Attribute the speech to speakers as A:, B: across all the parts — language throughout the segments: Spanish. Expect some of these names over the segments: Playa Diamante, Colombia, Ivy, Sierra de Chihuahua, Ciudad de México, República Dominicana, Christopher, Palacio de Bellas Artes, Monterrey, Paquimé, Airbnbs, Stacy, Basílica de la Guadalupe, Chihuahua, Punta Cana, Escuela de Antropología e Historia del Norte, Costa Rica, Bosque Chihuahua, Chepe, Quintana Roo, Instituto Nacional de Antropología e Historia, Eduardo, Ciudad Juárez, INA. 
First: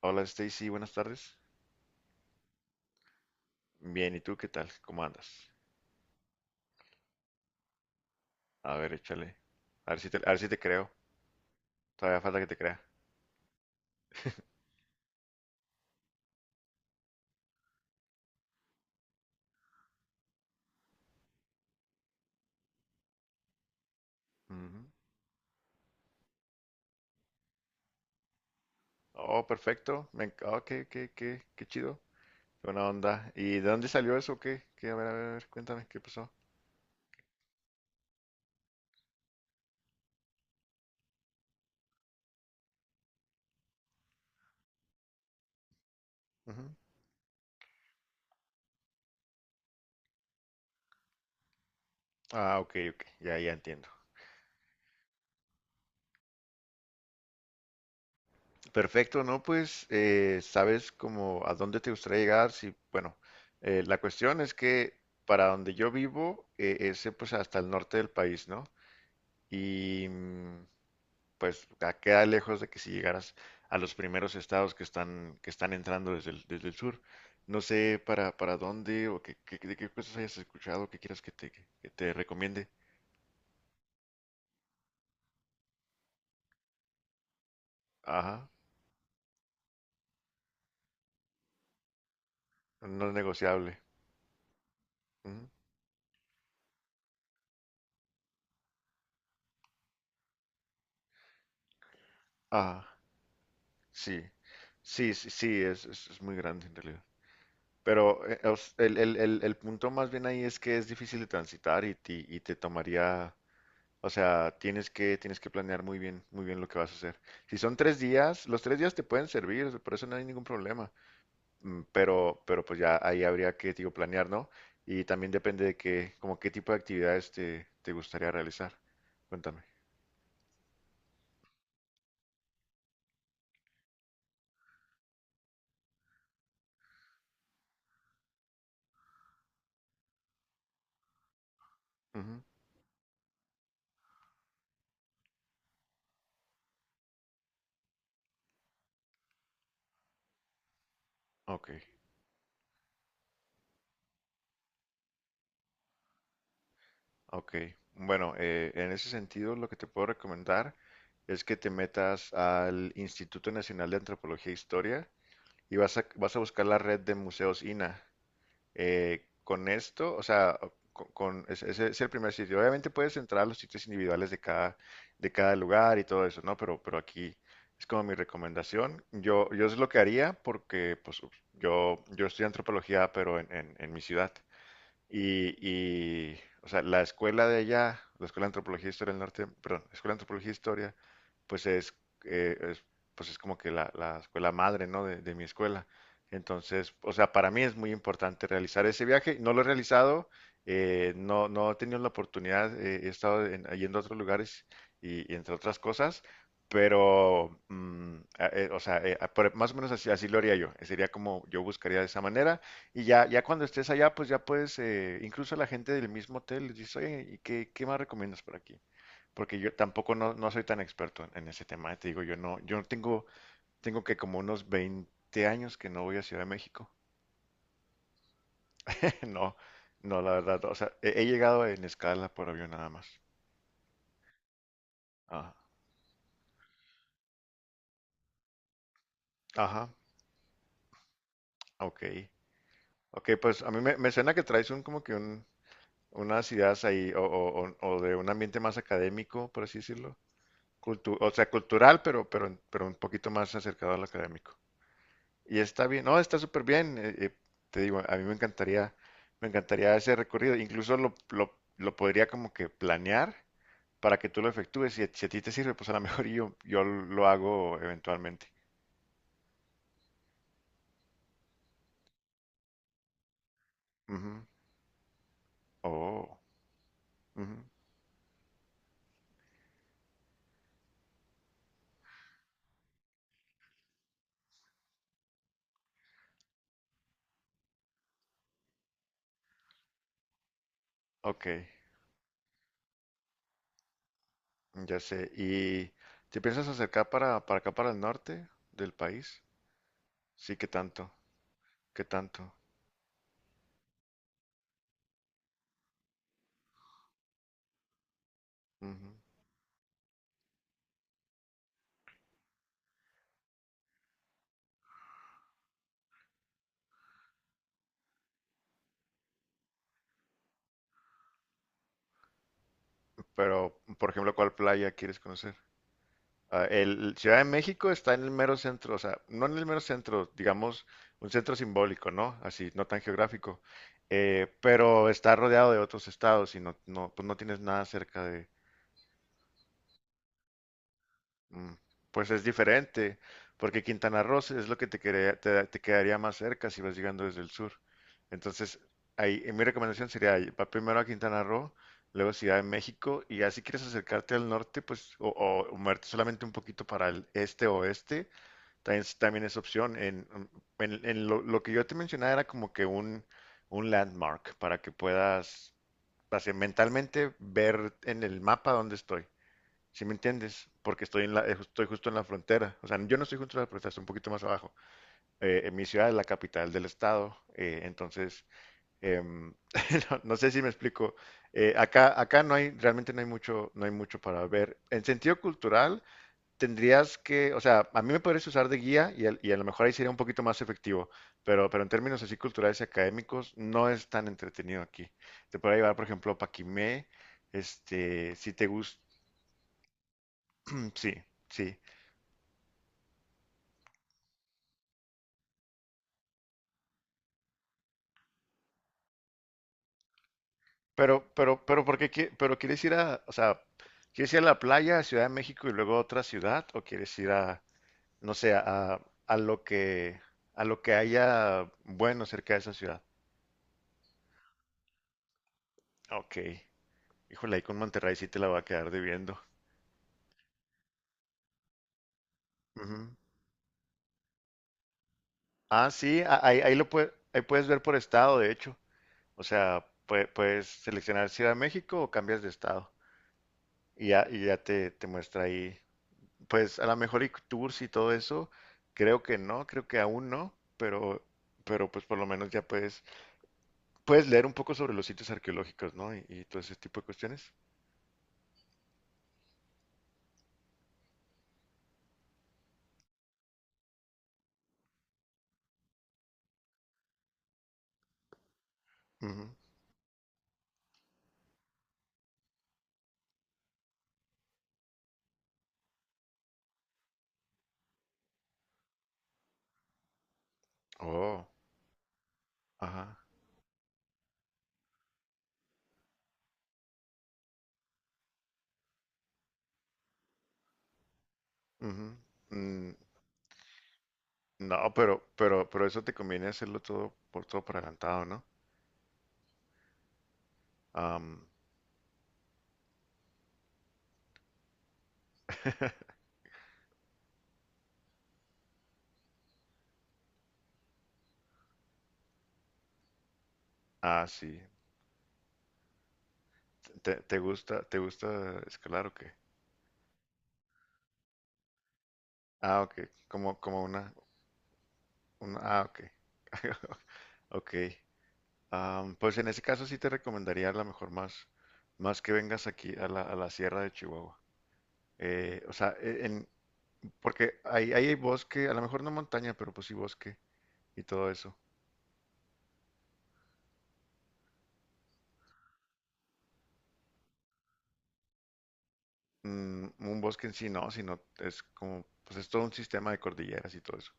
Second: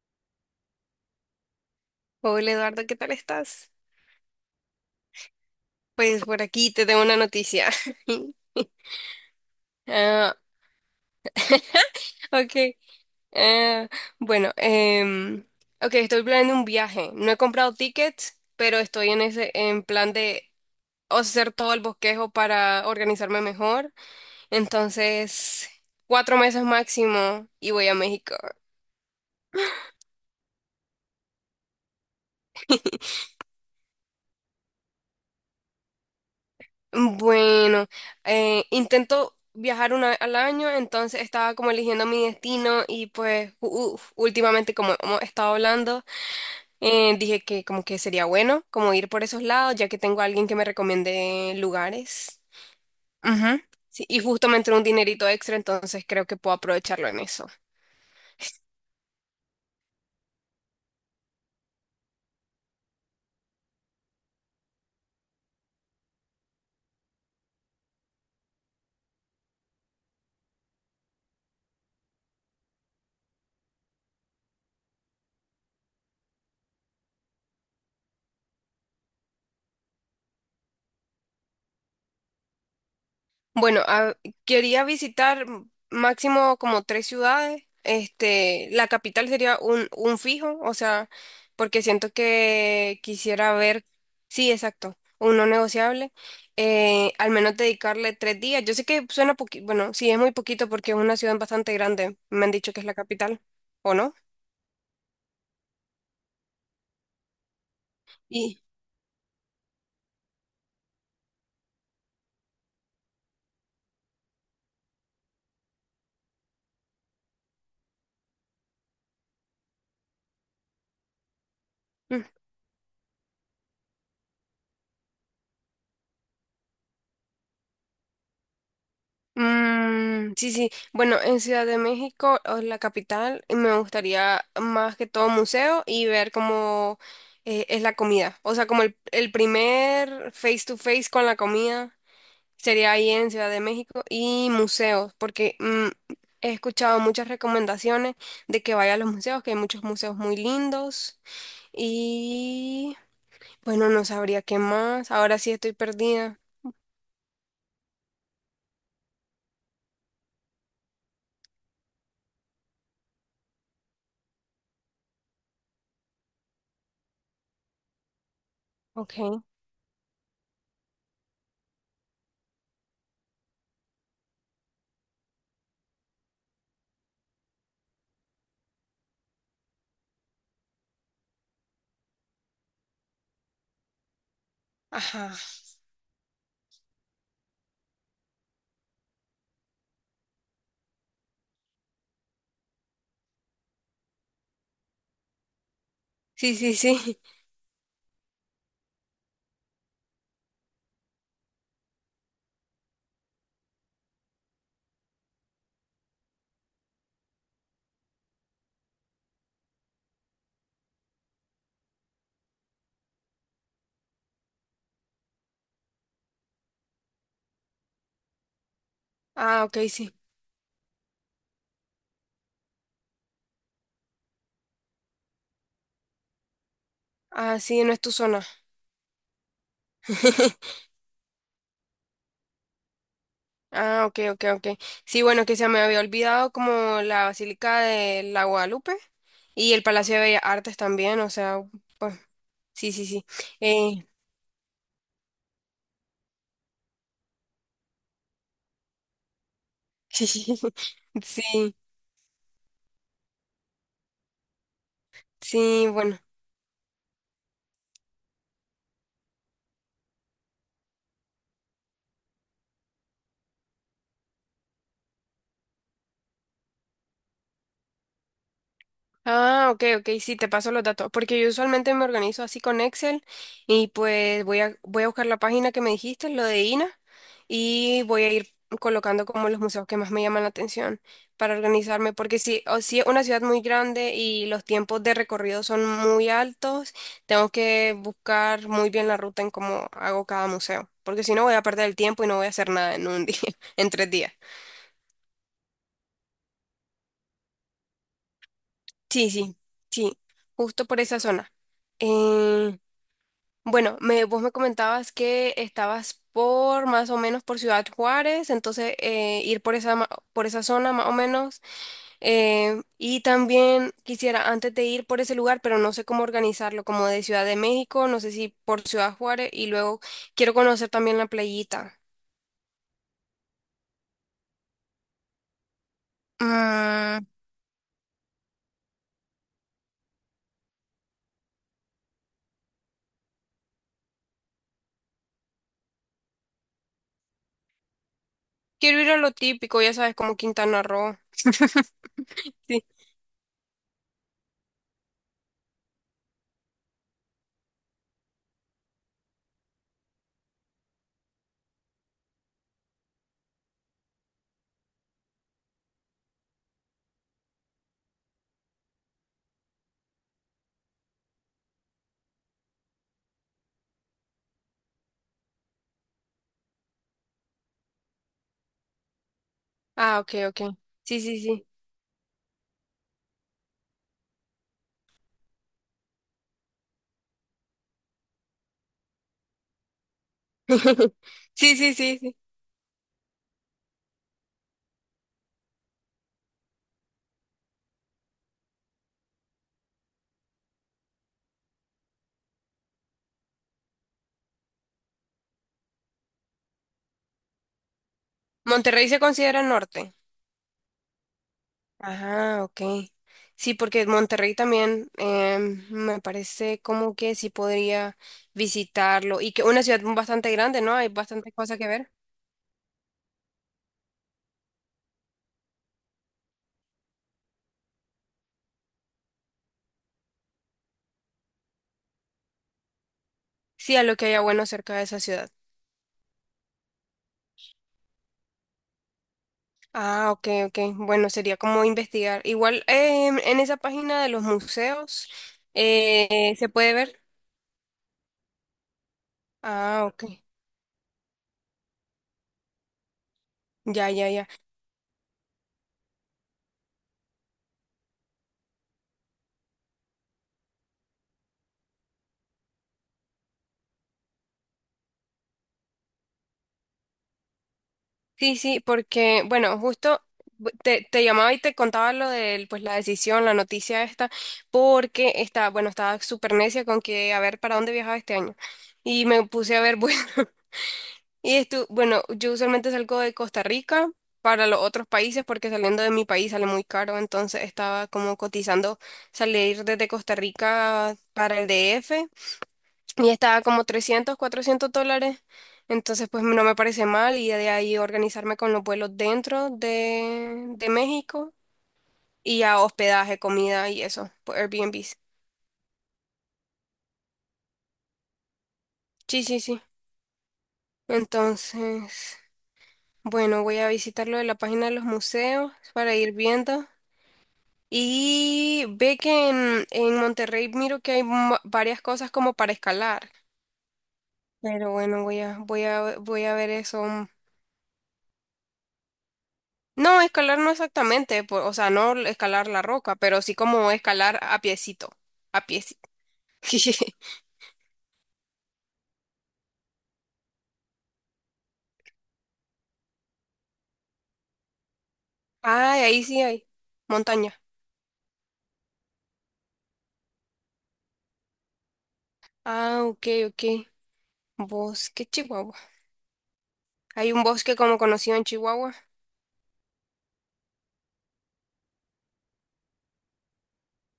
A: Hola Stacy, buenas tardes.
B: Hola Eduardo, ¿qué tal estás?
A: Bien, ¿y tú qué tal? ¿Cómo andas?
B: Pues por aquí te tengo una noticia.
A: A ver, échale. A
B: Ah,
A: ver si te creo. Todavía falta que te
B: ok.
A: crea.
B: Ah, bueno, em, ok, estoy planeando un viaje. No he comprado tickets, pero estoy en en plan de hacer todo el bosquejo para organizarme mejor.
A: Ujú.
B: Entonces, cuatro meses máximo y voy a México.
A: Oh, perfecto. Oh, qué chido. Qué buena onda. ¿Y de dónde salió eso? ¿Qué? ¿Qué? A ver, a ver, a ver, cuéntame, ¿qué pasó?
B: Bueno, intento viajar una vez al año, entonces estaba como eligiendo mi destino y pues últimamente como hemos estado hablando.
A: Ujú.
B: Dije que como que sería bueno como ir por esos lados, ya que tengo a alguien que me recomiende lugares.
A: Ah, ok, ok. Ya, ya
B: Ujú.
A: entiendo.
B: Sí, y justo me entró un dinerito extra, entonces creo que puedo aprovecharlo en eso.
A: Perfecto, ¿no? Pues, ¿sabes como a dónde te gustaría llegar? Sí, bueno, la cuestión es que para donde yo vivo es pues hasta el norte del país, ¿no? Y pues queda lejos de que si llegaras a los primeros estados que están entrando desde el sur. No sé para dónde o de qué cosas hayas escuchado que quieras que te recomiende.
B: Bueno, a- quería visitar máximo como tres ciudades.
A: Ajá,
B: Este, la capital sería un fijo, o sea, porque siento que
A: no es
B: quisiera
A: negociable.
B: ver, sí, exacto, un
A: Ujú.
B: no negociable. Al menos dedicarle tres días. Yo sé que suena poquito, bueno, sí, es muy poquito porque es una ciudad bastante grande. Me han dicho que es la
A: Ajá,
B: capital, ¿o no?
A: sí, sí, sí, sí, es muy grande en realidad. Pero
B: Y,
A: el punto más bien ahí es que es difícil de transitar y te tomaría. O sea, tienes que planear muy bien lo que vas a hacer. Si son 3 días, los 3 días te pueden servir, por eso no hay ningún problema. Pero pues ya ahí habría que, digo, planear, ¿no? Y también depende de qué, como qué tipo de actividades te gustaría realizar. Cuéntame.
B: Mm, sí, sí. Bueno, en Ciudad de México, o la capital, me gustaría más que todo museo y ver cómo es la comida. O sea, como el primer face to face con la comida
A: Ujú.
B: sería ahí en Ciudad de México y museos, porque he escuchado muchas recomendaciones de que vaya a los museos, que hay muchos museos muy lindos
A: Ok,
B: y bueno, no sabría qué más. Ahora sí estoy perdida.
A: ok. Bueno, en ese sentido, lo que te puedo recomendar es que te metas al Instituto Nacional de Antropología e Historia y vas a buscar la red de museos INAH.
B: Ok.
A: Con esto, o sea, ese es el primer sitio. Obviamente puedes entrar a los sitios individuales de cada lugar y todo eso, ¿no? Pero aquí es como mi recomendación. Yo es lo que haría porque, pues, yo estudio antropología, pero en mi ciudad.
B: Ajá.
A: Y, o sea, la escuela de allá, la Escuela de Antropología e Historia del Norte, perdón, Escuela de Antropología e Historia, pues eh, es- es como que la escuela madre, ¿no? De mi escuela.
B: Sí, sí,
A: Entonces, o
B: sí.
A: sea, para mí es muy importante realizar ese viaje. No lo he realizado, no, no he tenido la oportunidad, he estado yendo a otros lugares y entre otras cosas, pero, o sea, más o menos así, así lo haría yo. Sería como yo buscaría de esa manera. Y ya, ya cuando estés allá, pues ya puedes, incluso la gente del mismo hotel les dice, oye, ¿y qué más recomiendas por aquí? Porque
B: Ah,
A: yo
B: ok, sí.
A: tampoco no, no soy tan experto en ese tema, te digo, yo no tengo que como unos 20 años que no voy a Ciudad de México.
B: Ah, sí, no es tu zona.
A: No, no, la verdad, o sea, he llegado en escala por avión nada más.
B: Ah, ok, ok, ok. Sí, bueno,
A: Ajá,
B: que se me había olvidado como la Basílica de la Guadalupe y el
A: ajá,
B: Palacio de Bellas Artes también, o sea, pues,
A: ok.
B: sí, sí, sí.
A: Ok, pues a mí me,
B: Eh,
A: me suena que traes un como que unas ideas ahí o de un ambiente más académico, por así decirlo.
B: sí, sí,
A: O sea, cultural, pero, pero un poquito más acercado al académico. Y está
B: sí,
A: bien, no,
B: bueno.
A: está súper bien. Te digo, a mí me encantaría ese recorrido. Incluso lo podría como que planear para que tú lo efectúes. Si a ti te sirve, pues a lo mejor yo lo hago eventualmente.
B: Ah, ok, ok, sí, te paso los datos, porque yo usualmente me organizo así con Excel y
A: Ujú.
B: pues voy a buscar la página que me dijiste,
A: Oh,
B: lo de INA,
A: ujú.
B: y voy a ir colocando como los museos que más me llaman la atención para organizarme, porque si, o si es una ciudad muy grande y los tiempos de recorrido son muy altos, tengo que buscar muy bien la ruta en cómo hago cada museo, porque si no
A: Ok,
B: voy a perder el tiempo y no voy a hacer nada en un día, en tres días.
A: ya sé. ¿Y te piensas acercar para acá, para el norte del
B: Sí,
A: país?
B: sí, sí,
A: Sí, ¿qué
B: justo por
A: tanto?
B: esa zona.
A: ¿Qué tanto?
B: Eh, Bueno, me, vos me comentabas que estabas por más o menos por Ciudad Juárez, entonces
A: Ujú.
B: ir por por esa zona más o menos. Y también quisiera antes de ir por ese lugar, pero no sé cómo organizarlo, como de Ciudad de México, no sé si por Ciudad Juárez y luego quiero conocer también la playita.
A: Pero, por ejemplo, ¿cuál playa quieres conocer? Ah, el
B: Mm,
A: Ciudad de México está en el mero centro, o sea, no en el mero centro, digamos, un centro simbólico, ¿no? Así, no tan geográfico, pero está rodeado de otros estados y no, no, pues no tienes nada cerca de.
B: Quiero ir a lo típico, ya sabes, como Quintana Roo.
A: mm, pues es
B: Sí.
A: diferente, porque Quintana Roo es lo que te quedaría más cerca si vas llegando desde el sur. Entonces, ahí, mi recomendación sería, ahí, va primero a Quintana Roo, luego Ciudad de México, y ya si quieres acercarte al norte, pues, o moverte solamente un poquito para el este o oeste. También es opción. En lo que yo te mencionaba era como que un landmark para que puedas así, mentalmente ver en el mapa dónde estoy. ¿Sí me
B: Ah, ok, ok.
A: entiendes? Porque
B: Sí, sí, sí.
A: estoy justo en la frontera. O sea, yo no estoy justo en la frontera, estoy un poquito más abajo. En mi ciudad es la capital del estado. Entonces, em, no, no sé si me explico. Eh,
B: Sí, sí, sí,
A: acá,
B: sí.
A: acá no hay, realmente no hay mucho, no hay mucho para ver. En sentido cultural, tendrías que, o sea, a mí me podrías usar de guía y a lo mejor ahí sería un poquito más efectivo, pero en términos así culturales y académicos no es tan entretenido aquí. Te podría llevar, por ejemplo, a Paquimé, este, si te gusta.
B: Monterrey se considera norte.
A: Sí, sí,
B: Ajá, ok. Sí, porque Monterrey también me parece como que sí podría visitarlo y que una ciudad bastante grande, ¿no? Hay
A: pero,
B: bastante
A: pero,
B: cosas
A: pero,
B: que ver.
A: pero quieres ir a, o sea, quieres ir a la playa, a Ciudad de México y luego a otra ciudad o quieres ir a, no sé, a lo que, a lo que haya bueno cerca de esa ciudad?
B: Sí, a lo que haya bueno cerca de esa ciudad.
A: Ok, híjole, ahí con Monterrey sí te la va a quedar debiendo.
B: Ah, ok, ok. Bueno, sería como investigar. Igual
A: Ujú.
B: en esa página de los museos
A: Ah, sí,
B: se puede ver.
A: ahí puedes ver por estado, de hecho. O sea,
B: Ah, ok.
A: puedes seleccionar si de México o cambias de estado. Y
B: Ya,
A: ya,
B: ya, ya.
A: y ya te muestra ahí. Pues a lo mejor y tours y todo eso, creo que no, creo que aún no, pero pues por lo menos ya puedes, puedes leer un poco sobre los sitios arqueológicos, ¿no? Y todo ese tipo de cuestiones.
B: Sí, sí, porque, bueno, te, te llamaba y te contaba lo de, pues, la decisión, la noticia esta, porque estaba, bueno, estaba súper necia con que a ver para dónde viajaba este año. Y me
A: Ujú.
B: puse a ver, bueno, y esto, bueno, yo usualmente salgo de Costa Rica para los otros países porque saliendo de mi país sale muy caro, entonces estaba como cotizando salir desde Costa Rica
A: Oh,
B: para el DF
A: ajá.
B: y estaba como 300 o 400 dólares. Entonces, pues no me parece mal y de ahí organizarme con los vuelos dentro de México
A: Ujú.
B: y ya
A: Mm,
B: hospedaje, comida y eso, por
A: no,
B: Airbnbs.
A: pero, pero, pero eso te conviene hacerlo todo por todo por adelantado, ¿no?
B: Sí, sí, sí.
A: Am,
B: Entonces, bueno, voy a visitar lo de la página de los museos para ir viendo. Y ve que en Monterrey miro que hay varias cosas como para escalar.
A: ah, sí.
B: Pero bueno, voy a ver eso.
A: ¿Te gusta, te gusta, escalar o qué?
B: No, escalar no exactamente, o sea, no escalar
A: Ah,
B: la
A: ok.
B: roca, pero sí
A: Como
B: como
A: una,
B: escalar a piecito, a
A: ah, ok.
B: piecito.
A: Ok. Pues en ese caso sí te recomendaría a lo mejor más, más que vengas aquí a a la Sierra de Chihuahua. O sea,
B: Ay, ahí sí hay montaña.
A: porque ahí hay bosque, a lo mejor no montaña, pero pues sí bosque y todo eso.
B: Ah, ok, ok. Bosque Chihuahua. Hay un bosque como conocido en Chihuahua.
A: Un bosque en sí no, sino es como, pues es todo un sistema de cordilleras y todo eso.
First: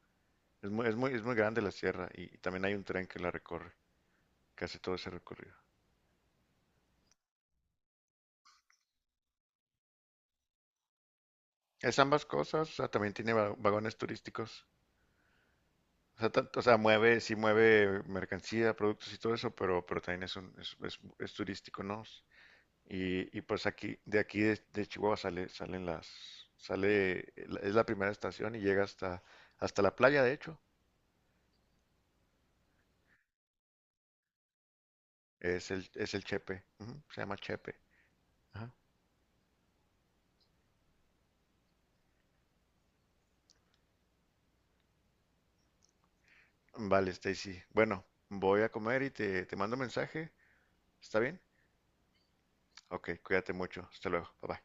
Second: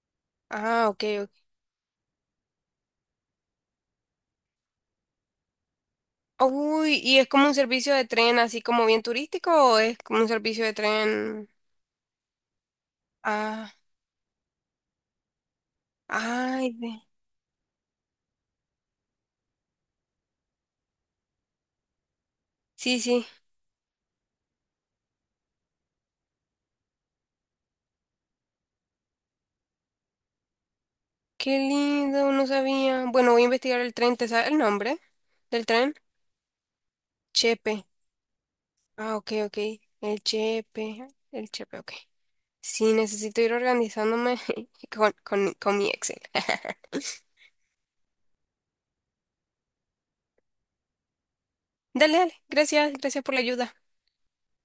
A: Es muy,
B: Ah,
A: es
B: ok,
A: muy, es
B: ok.
A: muy grande la sierra y también hay un tren que la recorre, que hace todo ese recorrido.
B: Uy, ¿y es como un servicio de tren así como bien turístico o es como un servicio de tren?
A: Es ambas cosas, o sea, también tiene
B: Ah,
A: vagones turísticos. O sea, o
B: ay,
A: sea,
B: ve.
A: mueve, sí mueve mercancía, productos y todo eso, pero también es, un, es turístico, ¿no?
B: Sí, sí.
A: Y pues aquí, de aquí de Chihuahua sale, salen las, sale, es la primera estación y llega hasta la playa, de hecho.
B: Qué lindo, no sabía. Bueno, voy a investigar el tren, ¿te sabes el nombre del
A: Es el,
B: tren?
A: es el Chepe, ujú, se llama Chepe.
B: Chepe.
A: Ajá.
B: Ah, ok, ok. El chepe, el chepe, ok. Sí, necesito ir organizándome con mi Excel.
A: Vale, Stacy. Bueno, voy a comer y te mando mensaje. ¿Está bien?
B: Dale, dale, gracias,
A: Ok,
B: gracias por la
A: cuídate
B: ayuda.
A: mucho. Hasta luego. Bye bye.